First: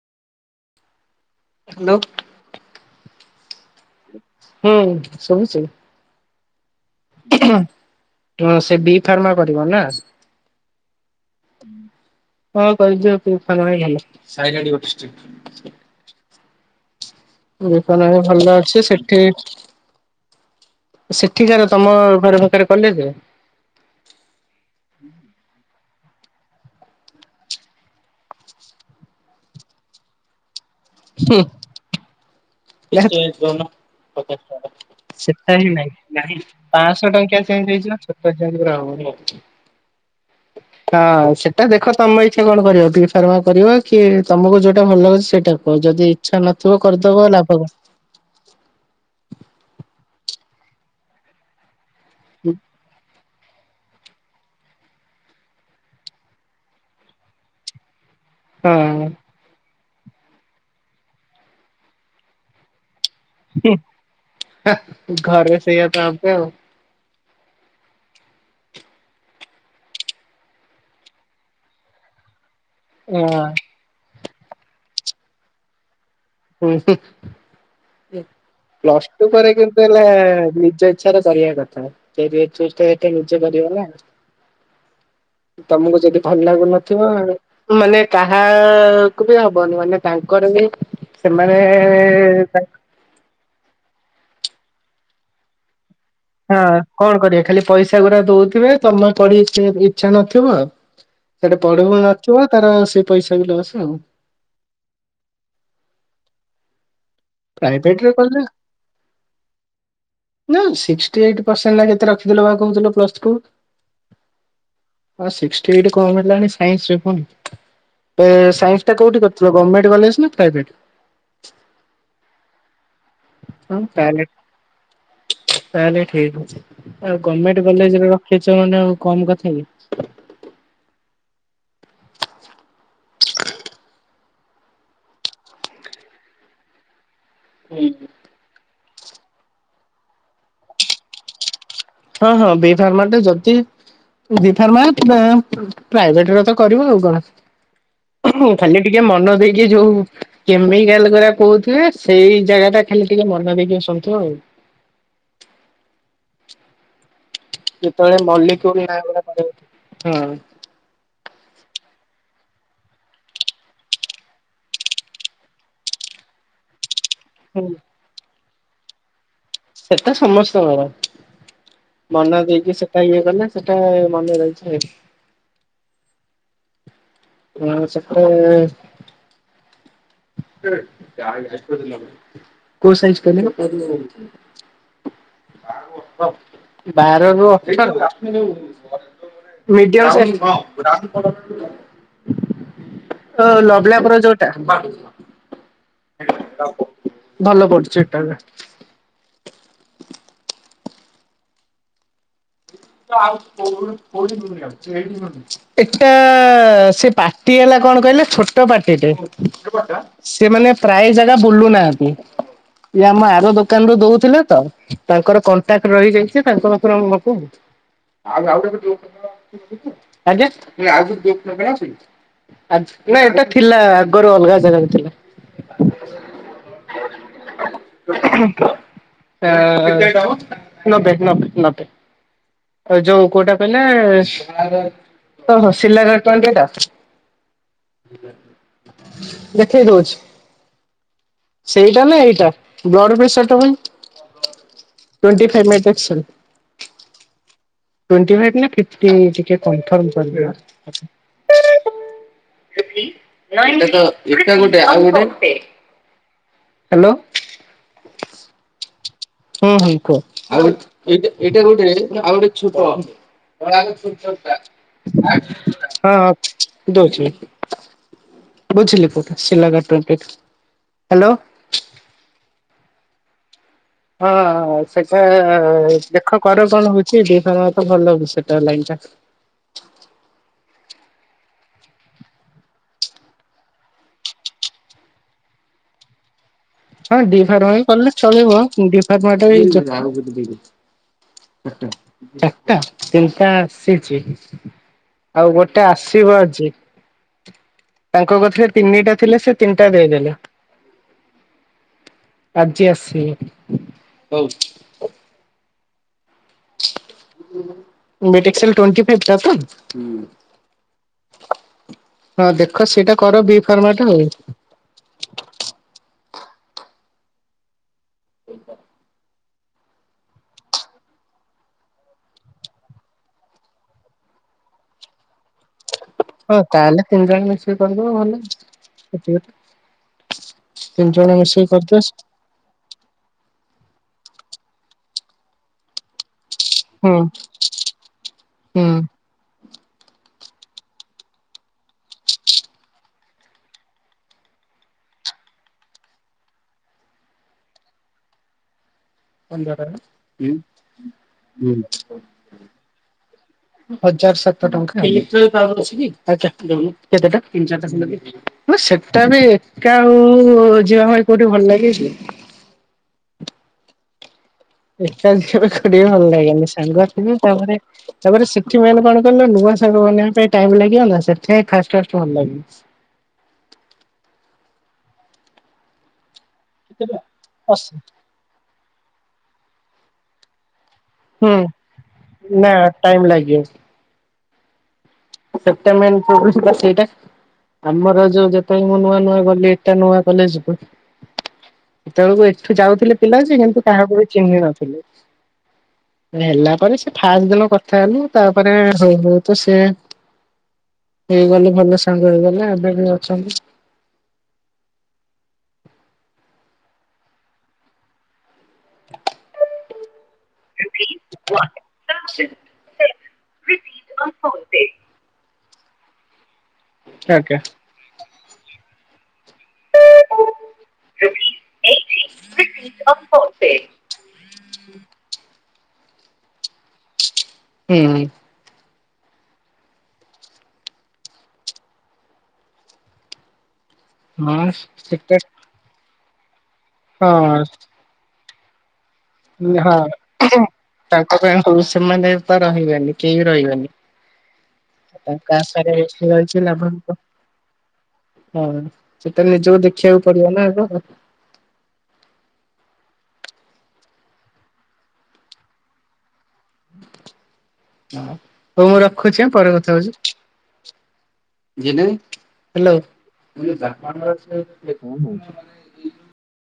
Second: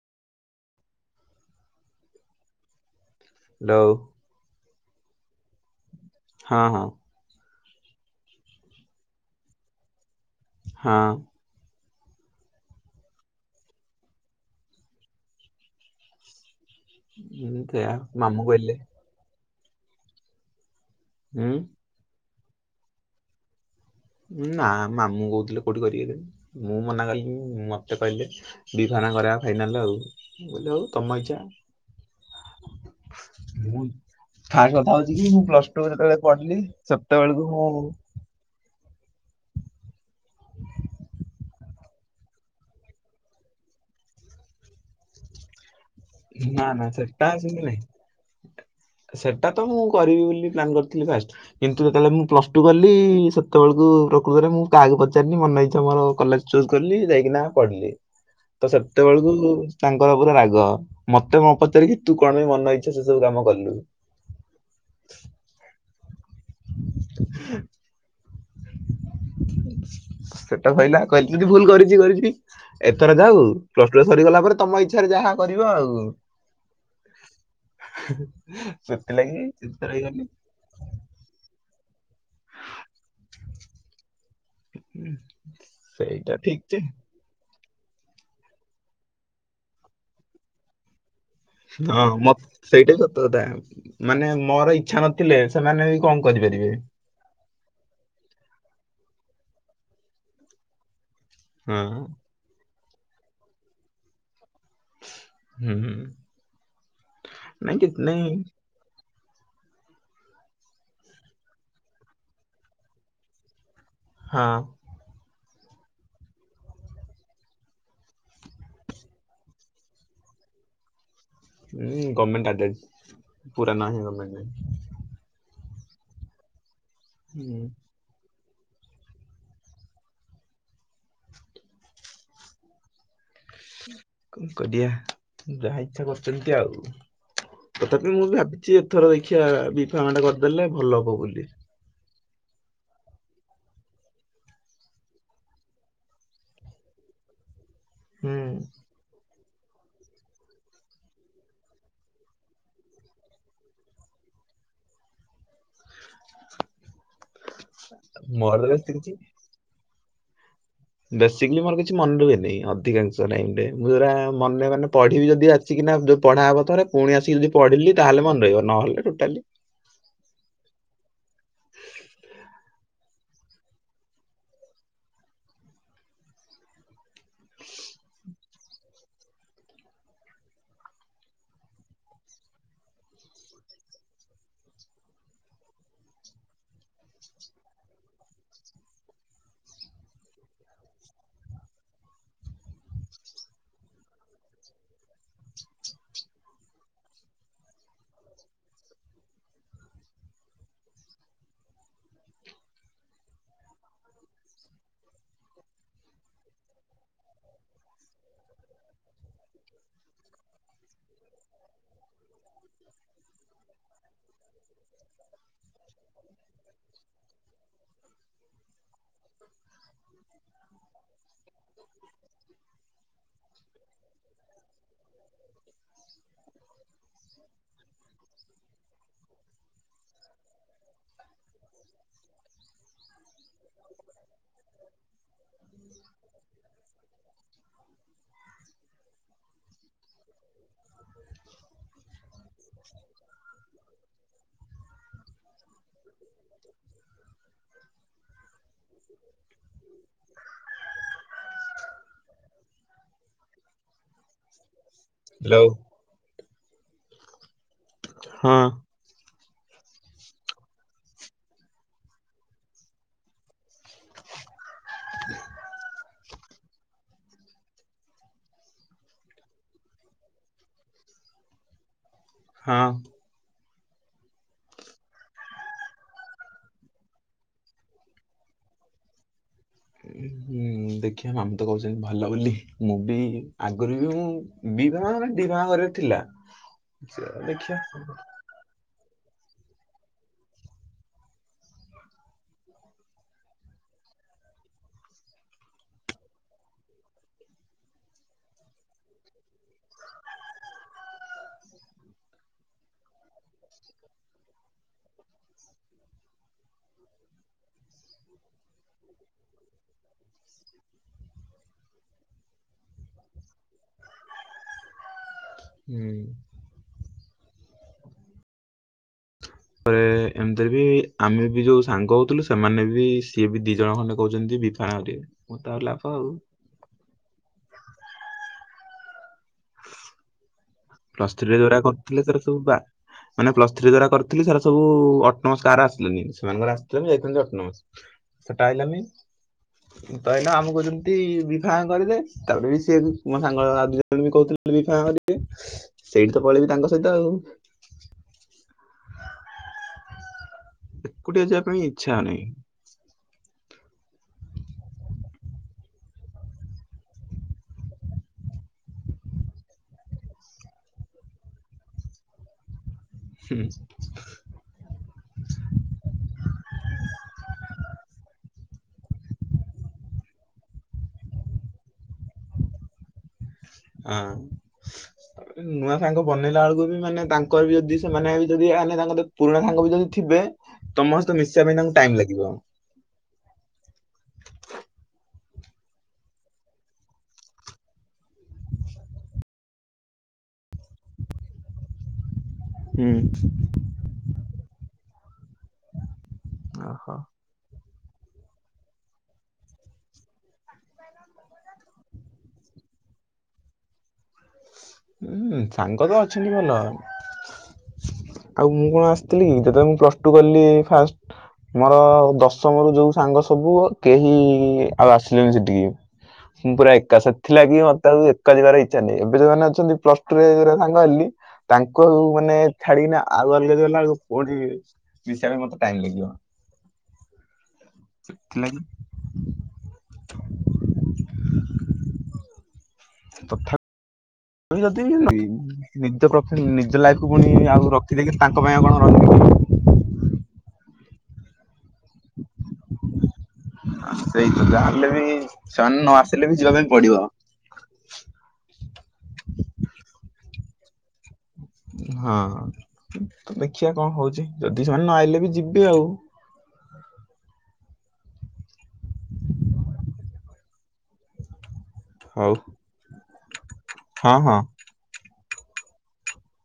Hello. Hello. ହୁଁ ଶୁବୁଛି। ହଁ, ହଁ। ହଁ ସେ ବିଫାର୍ମା କରିବ ନା। ହଁ। ହଁ କହିଦିଅ ଵିଫାର୍ମ ଭଲ, ସାଇରଡି ଗୋଟେ ଷ୍ଟ୍ରିପ। ହଁ ସେୟା ଫାର୍ମା ବି ଭଲ ଅଛି ମାମୁଁକହିଲେ। ସେଠି ହୁଁ ସେଠିକାର ତମ ଘର ପାଖରେ କଲେଜ। ନା ମାମୁଁ କହୁଥିଲେ କୋଉଠି କର। ମୁଁ ମନା କଲିି ମତେ କହିଲେ। ହେଇଥାନ୍ତା ଘରେ ଆମେ ଖାଇଥାନ୍ତେ ଆଉ। ମୁଁ କହିଲି ହଉ ତମ ଇଛା। ଏଇଆଡେ ଦଉନ। ହଜାର ଫାଷ୍ଟ କଥା ହଉଛି ଟଙ୍କିଆ କି ମୁଁ ସେଟାରେ ପ୍ଲସ ହିଁ ଟୁ ଯେତେବେଳେ ନାହିଁ ପଢିଲି ପାଞ୍ଚଶହ ଟଙ୍କିଆ ସେତେବେଳକୁ ଚେଞ୍ଜ ମୁଁ ହେଇଛିନା। ଜ [unintelligible] ହଁ ସେଟା ଦେଖ ତମେ ଇଛା କଣ କରିବ ଵିଫାର୍ମ କରିବ କି ତମକୁ ଯୋଉଟା ଭଲ ଲାଗୁଛି ସେଇଟା କୁହ ଯଦି। ଇଚ୍ଛା ନା ନଥିବ ନା କରିଦବ ଲାଭ ସେଟାଆସୁ କଣ। ନାଇଁ। ସେଟା ତ ମୁଁ କରିବି ବୋଲି ପ୍ଲାନ୍ କରିଥିଲି ଫାଷ୍ଟ। କିନ୍ତୁ ଯେତେବେଳେ ମୁଁ ପ୍ଲସ ଟୁ କଲି। ସେତେବେଳେକୁ ପ୍ରକୃତରେ ମୁଁ କାହାକୁ ପଚାରିଲି ମନଇଛା ମୋର କଲେଜ ଚୁଜ୍ କଲି ଯାଇକିନା ପଢିଲି। ହ [unintelligible] ତ ସେତେବେଳକୁ ତାଙ୍କର ପୁରା ରାଗ। ମତେ ନ ପଚାରିକି ତୁ କଣ ପାଇଁ ମନ ଇଛା। ସେ ସବୁ କାମ କଲୁ। ହେ ଘରେ ସେଇଆ କାଁଉ କାଁଉ। ହଁ। ସେଟା କହିଲା କହିଲେ ଦଦି ଭୁଲ କରିଛି କରିଛି ଏଥର ଆଉ? ପ୍ଲସଟୁ ସରିଗଲା ପରେ ତମ ଇଚ୍ଛାରେ ଯାହା କରିବ ଆଉ। ହୁଁ ପ୍ଲସ୍ ଟୁ ସେଥିଲାଗି ପରେ କିନ୍ତୁ ଚିନ୍ତା ହେଲା ରହିଗଲି ନିଜ। ଇଛା କରିବା କଥା କାରିୟତ ଚୁଜ ନିଜେ କରିବ ନା। ତମକୁ ଯଦି ସେଇଟା ଭଲ ଠିକ ଯେ ଲାଗୁନଥିବ। ମାନେ କାହାକୁ ବି ହବନି ମାନେ ତାଙ୍କର ବି। ସେମାନେ। ହଁ ମ ସେଇଟା ସତ କଥା ମାନେ ମୋର ଇଚ୍ଛା ନଥିଲେ ସେମାନେ ବି କଣ କରିପାରିବେ ହଁ କଣ କରିବା ଖାଲି ପଇସା ଗୁଡା ଦଉଥିବେ ତମେ କରି ଇଚ୍ଛା ନଥିବ। ସେଠି ହଁ ପଢୁବି ନଥିବା ତାର ସେ ପଇସା ବି ଲସ ଆଉ। ହୁଁ ନାଇଁ କିଛି ପ୍ରାଇଭେଟରେ ନାଇଁ କଲେ। ନା ସିକ୍ସଟି ଏଇଟ ପରସେଣ୍ଟ ନା କେତେ ରଖିଥିଲ ବା କହୁଥିଲ ପ୍ଲସ ଟୁ ହଁ ହଁ ସିକ୍ସଟି ଏଇଟ କମ ହେଲାଣି ସାଇନ୍ସ ରେ କୁନ ଏ ସାଇନ୍ସ ଟା କୋଉଠି କରିଥିଲ ଗମେଣ୍ଟ କଲେଜ ନା ପ୍ରାଇଭେଟ? ହୁଁ ଗଭର୍ମେଣ୍ଟ ଆ ହଁ ତାହେଲେ ତାହେଲେ ଠିକ ଅଛି ଆଉ ହୁଁ ଗମେଣ୍ଟ କଲେଜ ର କେଚଳ ଟା ଆଉ କମ କଥା କି। କଣ କରିିଆ ଯାହା ଇଛା କରୁଛନ୍ତି ଆଉ। ତଥାପି ମୁଁ ବି ଭାବିଛି ଏଥର ଦେଖିିବା ବ ଫାର୍ମା ଟା କରିଦେଲେ ଭଲ ହବ ବୋଲି। ହଁ ହଁ ବି ଫାର୍ମ ଟେ ଯଦି ବି ଫାର୍ମା ପ୍ରାଇଭେଟ ରେ ତ କରିବ ଆଉ କଣ ହୁଁ ଖାଲି ଟିକେ ମନ ଦେଇକି ଯୋଉ କେମିକାଲ କରା କହୁଥିବେ ସେଇ ଜାଗା ଟା ଖାଲି ଟିକେ ମନ ଦେଇକି ବସନ୍ତୁ ଆଉ। ଯେତେବେଳେ ମଲି ମୋର ବେଶୀ [unintelligible] ବେସିକଲି ମୋର କିଛି ମନେ ରୁହେନି ଅଧିକାଂଶ ଟାଇରେ ମୁଁ ଜରା ମନେ ମାନେ ପଢିବି ଯଦି ଅଛି ଆସିକିନା ପଢା ହେବ ଥରେ ପୁଣି ଆସିକିନା ହୁଁ। ପଢିଲି ତାହଲେ ମନେ ରହିବ ନହେଲେ ଟୋଟାଲି ସେଟା ସମସ୍ତଙ୍କର। ମନା ଦେଇକି ସେଟା ଇଏ କଲେ ସେଟା ମନେ ରହିଛି। ହଁ ସେ କଉ ସାଇନସ୍ କହିଲେ? ବାରରୁ [unintelligible] [unintelligible] ଓ ଲବଲାପ ର ଯଉଟା। ଭଲ ପଡୁଛି ଏଟାବି। [unintelligible] ଏଟା ସେ ପାର୍ଟି ହେଲା କଣ କହିଲେ ଛୋଟ ପାର୍ଟିଟେ ସେମାନେ ପ୍ରାୟ ଜାଗା ବୁଲୁ ନାହାନ୍ତି। ଇଏ ଆମ ଆର ଦୋକାନରୁୁ ଦଉଥିଲେ ତ ତାଙ୍କର କଣ୍ଟାକ୍ଟ ରହିଯାଇଛି ତାଙ୍କ ପାଖରୁ [unintelligible] [unintelligible] ଆ ନା ଏଇଟା ଥିଲା ଆଗରୁ ଅଲଗା ଜାଗାରେ ଥିଲା। ଆ ନବେ ନବେ ନବେ। ଆଉ ଯୋଉ କୋଉଟା କହିଲେ ହଁ ସିଲା [unintelligible] ଲେଖେଇ ଦଉଛି। ସେଇଟା ନା ଏଇଟା ବ୍ଲଡ ପ୍ରେସର ଟା ପାଇଁ ଟ୍ୱେଣ୍ଟି ଫାଇଭ [unintelligible] ଟ୍ୱେଣ୍ଟି ଫାଇଭ ନା ଫିଫ୍ଟୀ ଟିକେ କନଫର୍ମ [unintelligible] ଏଇଟା ଗୋଟେ ଆଉ ଗୋଟେ। ହ୍ୟାଲୋ ହ୍ୟାଲୋ ହଁ ହଁ ଭାଇ କୁହ। ହଁ ହଁ ଦଉଛି। ବୁଝିଲି [unintelligible] ହ୍ୟାଲୋ ହଁ। ହଁ ସେଟା ଦେଖ କର କଣ ହଉଛି, ଦିଥର ତ ଭଲ ବି ସେଟା ଲାଇନ୍ ଟା। ହୁଁ, ହୁଁ। ଦେଖେ ମାମୁଁ ତ କହୁଛନ୍ତି ଭଲ ବୋଲି, ମୁଁ ବି ଆଗରୁ ବି ମୁଁ [unintelligible] ଡିଫାର୍ମା କରିବାର ଥିଲା। ହଁ ସେ ଡି ଫାର୍ମା ଦେଖିଆ ବି କଲେ ଚଳିବ, କି ଡି ଫାର୍ମା ଟା ବି ଚ ଚାଟା ଚାଟା ତିନ ଟା ଆସିଛି। ଆଉ ଗୋଟେ ଆସିବ ଆଜି। ତାଙ୍କ କଥିରେ ତିନିଟା ଥିଲେ ସେ ତିନିଟା ଦେଇଦେଲେ। ଆଜି ଆସିବ। ମେଟ୍ ଏକ୍ସଲ୍ ଟ୍ୱଣ୍ଟି ଫାଇଭ୍ ଟା ତ? ହଁ ଦେଖ ସେଟା କର ବି ଫାର୍ମା ଟା ଆଉ। ହୁଁ। [inaudible] ତାପରେ ହ ଏମିତିରେ ବି ଆମେ ବି ଯୋଉ ସାଙ୍ଗ ହଉଥିଲୁ ସେମାନେ ବି ସିଏ ବି ଦି ଜଣ ଖଣ୍ଡେ କହୁଛନ୍ତି ବିଫାର୍ମା କରିବେ। ମୁଁ ତ ଆଉ ଲାଭ ଆଉ। ହଉ ତାହେଲେ ତିନି ଜଣ ମିଶିକି କରିବେ ଭଲ, [unintelligible] ତିନି ଜଣ ମିଶିକି କରିଦିଅ। ତୁ ବା ମାନେ ପ୍ଲସ୍ ଥ୍ରୀ ଯେରା କରିଥିଲି ସାରା ସବୁ ଅଟମ ସାରେ ଆସିଲେନି। ସେମାନଙ୍କର ଆସିଥିଲେ ମୁଁ ହୁଁ ଯାଇଥାନ୍ତି ଅଟନମୋସ, ସେଟା ଆଇଲାନି। ହଁ [unintelligible] ଆମ କହୁଛନ୍ତି ବିଫାମ୍ କରିଦେ, ତାପରେ ବି ସିଏ ବି ମୋ ସାଙ୍ଗ ଦୁଇ ଜଣ ବି କହୁଥିଲେ ବିଫାର୍ମା କରିବେ, ସେଇଠି ତ ପଳେଇବି ତାଙ୍କ ସହିତ ଆଉ। ପନ୍ଦର [unintelligible] ଏକୁଟିଆ ଯିବା ପାଇଁ ଇଚ୍ଛା [unintelligible] ହଉନି ହଁ ସେଟା ବି ଏକା ଆଉ ଯିବା ପାଇଁ କୋଉଠି ଭଲ ଲାଗେ କି? ହୁଁ। ଏକା ଯିବାପାଇଁ କୋଉଠି ଭଲ ଲାଗେନି, ସାଙ୍ଗ ଥିବେ ତାପରେ ତାପରେ ସେଠି ମେନ୍ କଣ କହିଲେ ନୂଆ ସାଙ୍ଗ ବନେଇବା ପାଇଁ ଟାଇମୂ ଲାଗିବ ନା ସେଥିପାଇଁ ଫାଷ୍ଟ ଫାଷ୍ଟ ଭଲ ଲାଗିବ। ଅଁ, ନୂଆ ସାଙ୍ଗ ବନେଇଲା ବେଳକୁ ବି ମାନେ ତାଙ୍କର ବି ଅଶୀ ଯଦି ସେମାନେ ଏଇ ଯଦି ଆମେ ତାଙ୍କତେ ପୁରୁଣା ସାଙ୍ଗ ବି ଯଦି ଥିବେ ତମ ସହିତ ହୁଁ, ମିଶିବା ପାଇଁ ତାଙ୍କୁ ଟାଇମ୍ ଲାଗିବ। ନା ଟାଇମ୍ ଲାଗିବ। ସେଟା ମେନ୍ କହୁଚି ପା ସେଇଟା। ଆମର ଯୋଉ ଯେତେବି ମୁଁ ନୂଆ ନୂଆ ଗଲି ଏକା ନୂଆ କଲେଜ୍ କୁ। ସେତେବେଳକୁ ଏଠୁ ହୁଁ। ଯାଉଥିଲେ ପିଲା ଯେ କିନ୍ତୁ କାହାକୁ ବି ଚିହ୍ନି ନଥିଲେ। ହେଲା ପରେ ସେ ଓହୋ। ଫାଷ୍ଟ ଦିନ କଥା ହେଲୁ ତାପରେ ହଉ ହଉ ତ ସିଏ ହେଇଗଲେ ଭଲ ସାଙ୍ଗ ହେଇଗଲେ ଏବେ ବି ଅଛନ୍ତି। ହୁଁ, ସାଙ୍ଗ ତ ଅଛନ୍ତି ଭଲ। ଆଉ ମୁଁ କଣ ଆସିଥିଲି କି ଯେତେବେଳେ ମୁଁ ପ୍ଲସ୍ ଟୁ କଲି ଫାଷ୍ଟ। ମୋର ଆଜ୍ଞା। ଦଶମ ର ଯୋଉ ସାଙ୍ଗ ସବୁ ହୁଁ କେହି ହଁ ଆଉ ଆସ ସିଲେନି ସେଠିକି, ମୁଁ ପୁରା ଏକା ସେଥିଲାଗି ମୋତେ ଆଉ ଏକା ଯିବାର ଇଚ୍ଛା ନାହିଁ, ଏବେ ଯୋଉମାନେ ଅଛନ୍ତି ପ୍ଲସ ଟୁରେ [unintelligible] ସାଙ୍ଗ ହେଲି ତାଙ୍କୁ ଆଉ ମାନେ ଛାଡିକିନା ଆଉ ଅଲଗା [unintelligible] ଗଲା ବେଳକୁ ପୁଣି ମିଶିବା ପାଇଁ ମତେ ଟାଇମ୍ ଲାଗିବ। ହୁଁ। ସେଥିଲାଗି ତଥାପି ଯଦି ସେଟା [unintelligible] ନିଜ ପ୍ରଫେ, ନିଜ ଲାଇଫକୁ ହଁ ପୁଣି ଆଉ ରଖିଦେଇକିି ତାଙ୍କ ପାଇଁ ଆଉ କଣ ରହି [unintelligible] କି? ହଁ ତାଙ୍କ ପାଇଁ [unintelligible] ସେମାନେ ତ ରହିବେନି। କେହି ରହିବେନି। ସେଇ ତ ଯାହାହେଲେ ବି ତାଙ୍କ ଆଶାରେ ସେମାନେ ନ ଏଇଠି ଆସିଲେ ରହିକି ଯିବା ପାଇଁ ଲାଭ ବି ପଡିବ। କଣ? ହଁ ସେଇଠି ତ ନିଜକୁ ଦେଖିବାକୁ ପଡିବ ନା ଆଗ। ହଁ ତ ଦେଖିବା କଣ ହଉଛି? ଯଦି ସେମାନେ ନ ଆଇଲେ ବି ଯିବି ଆଉ। ହଁ ହଉ ମୁଁ ରଖୁଛି ଆଁ ପରେ କଥା ହଉଛି। [unintelligible] ହଉ। ହଁ ହଁ। ହାଲେ।।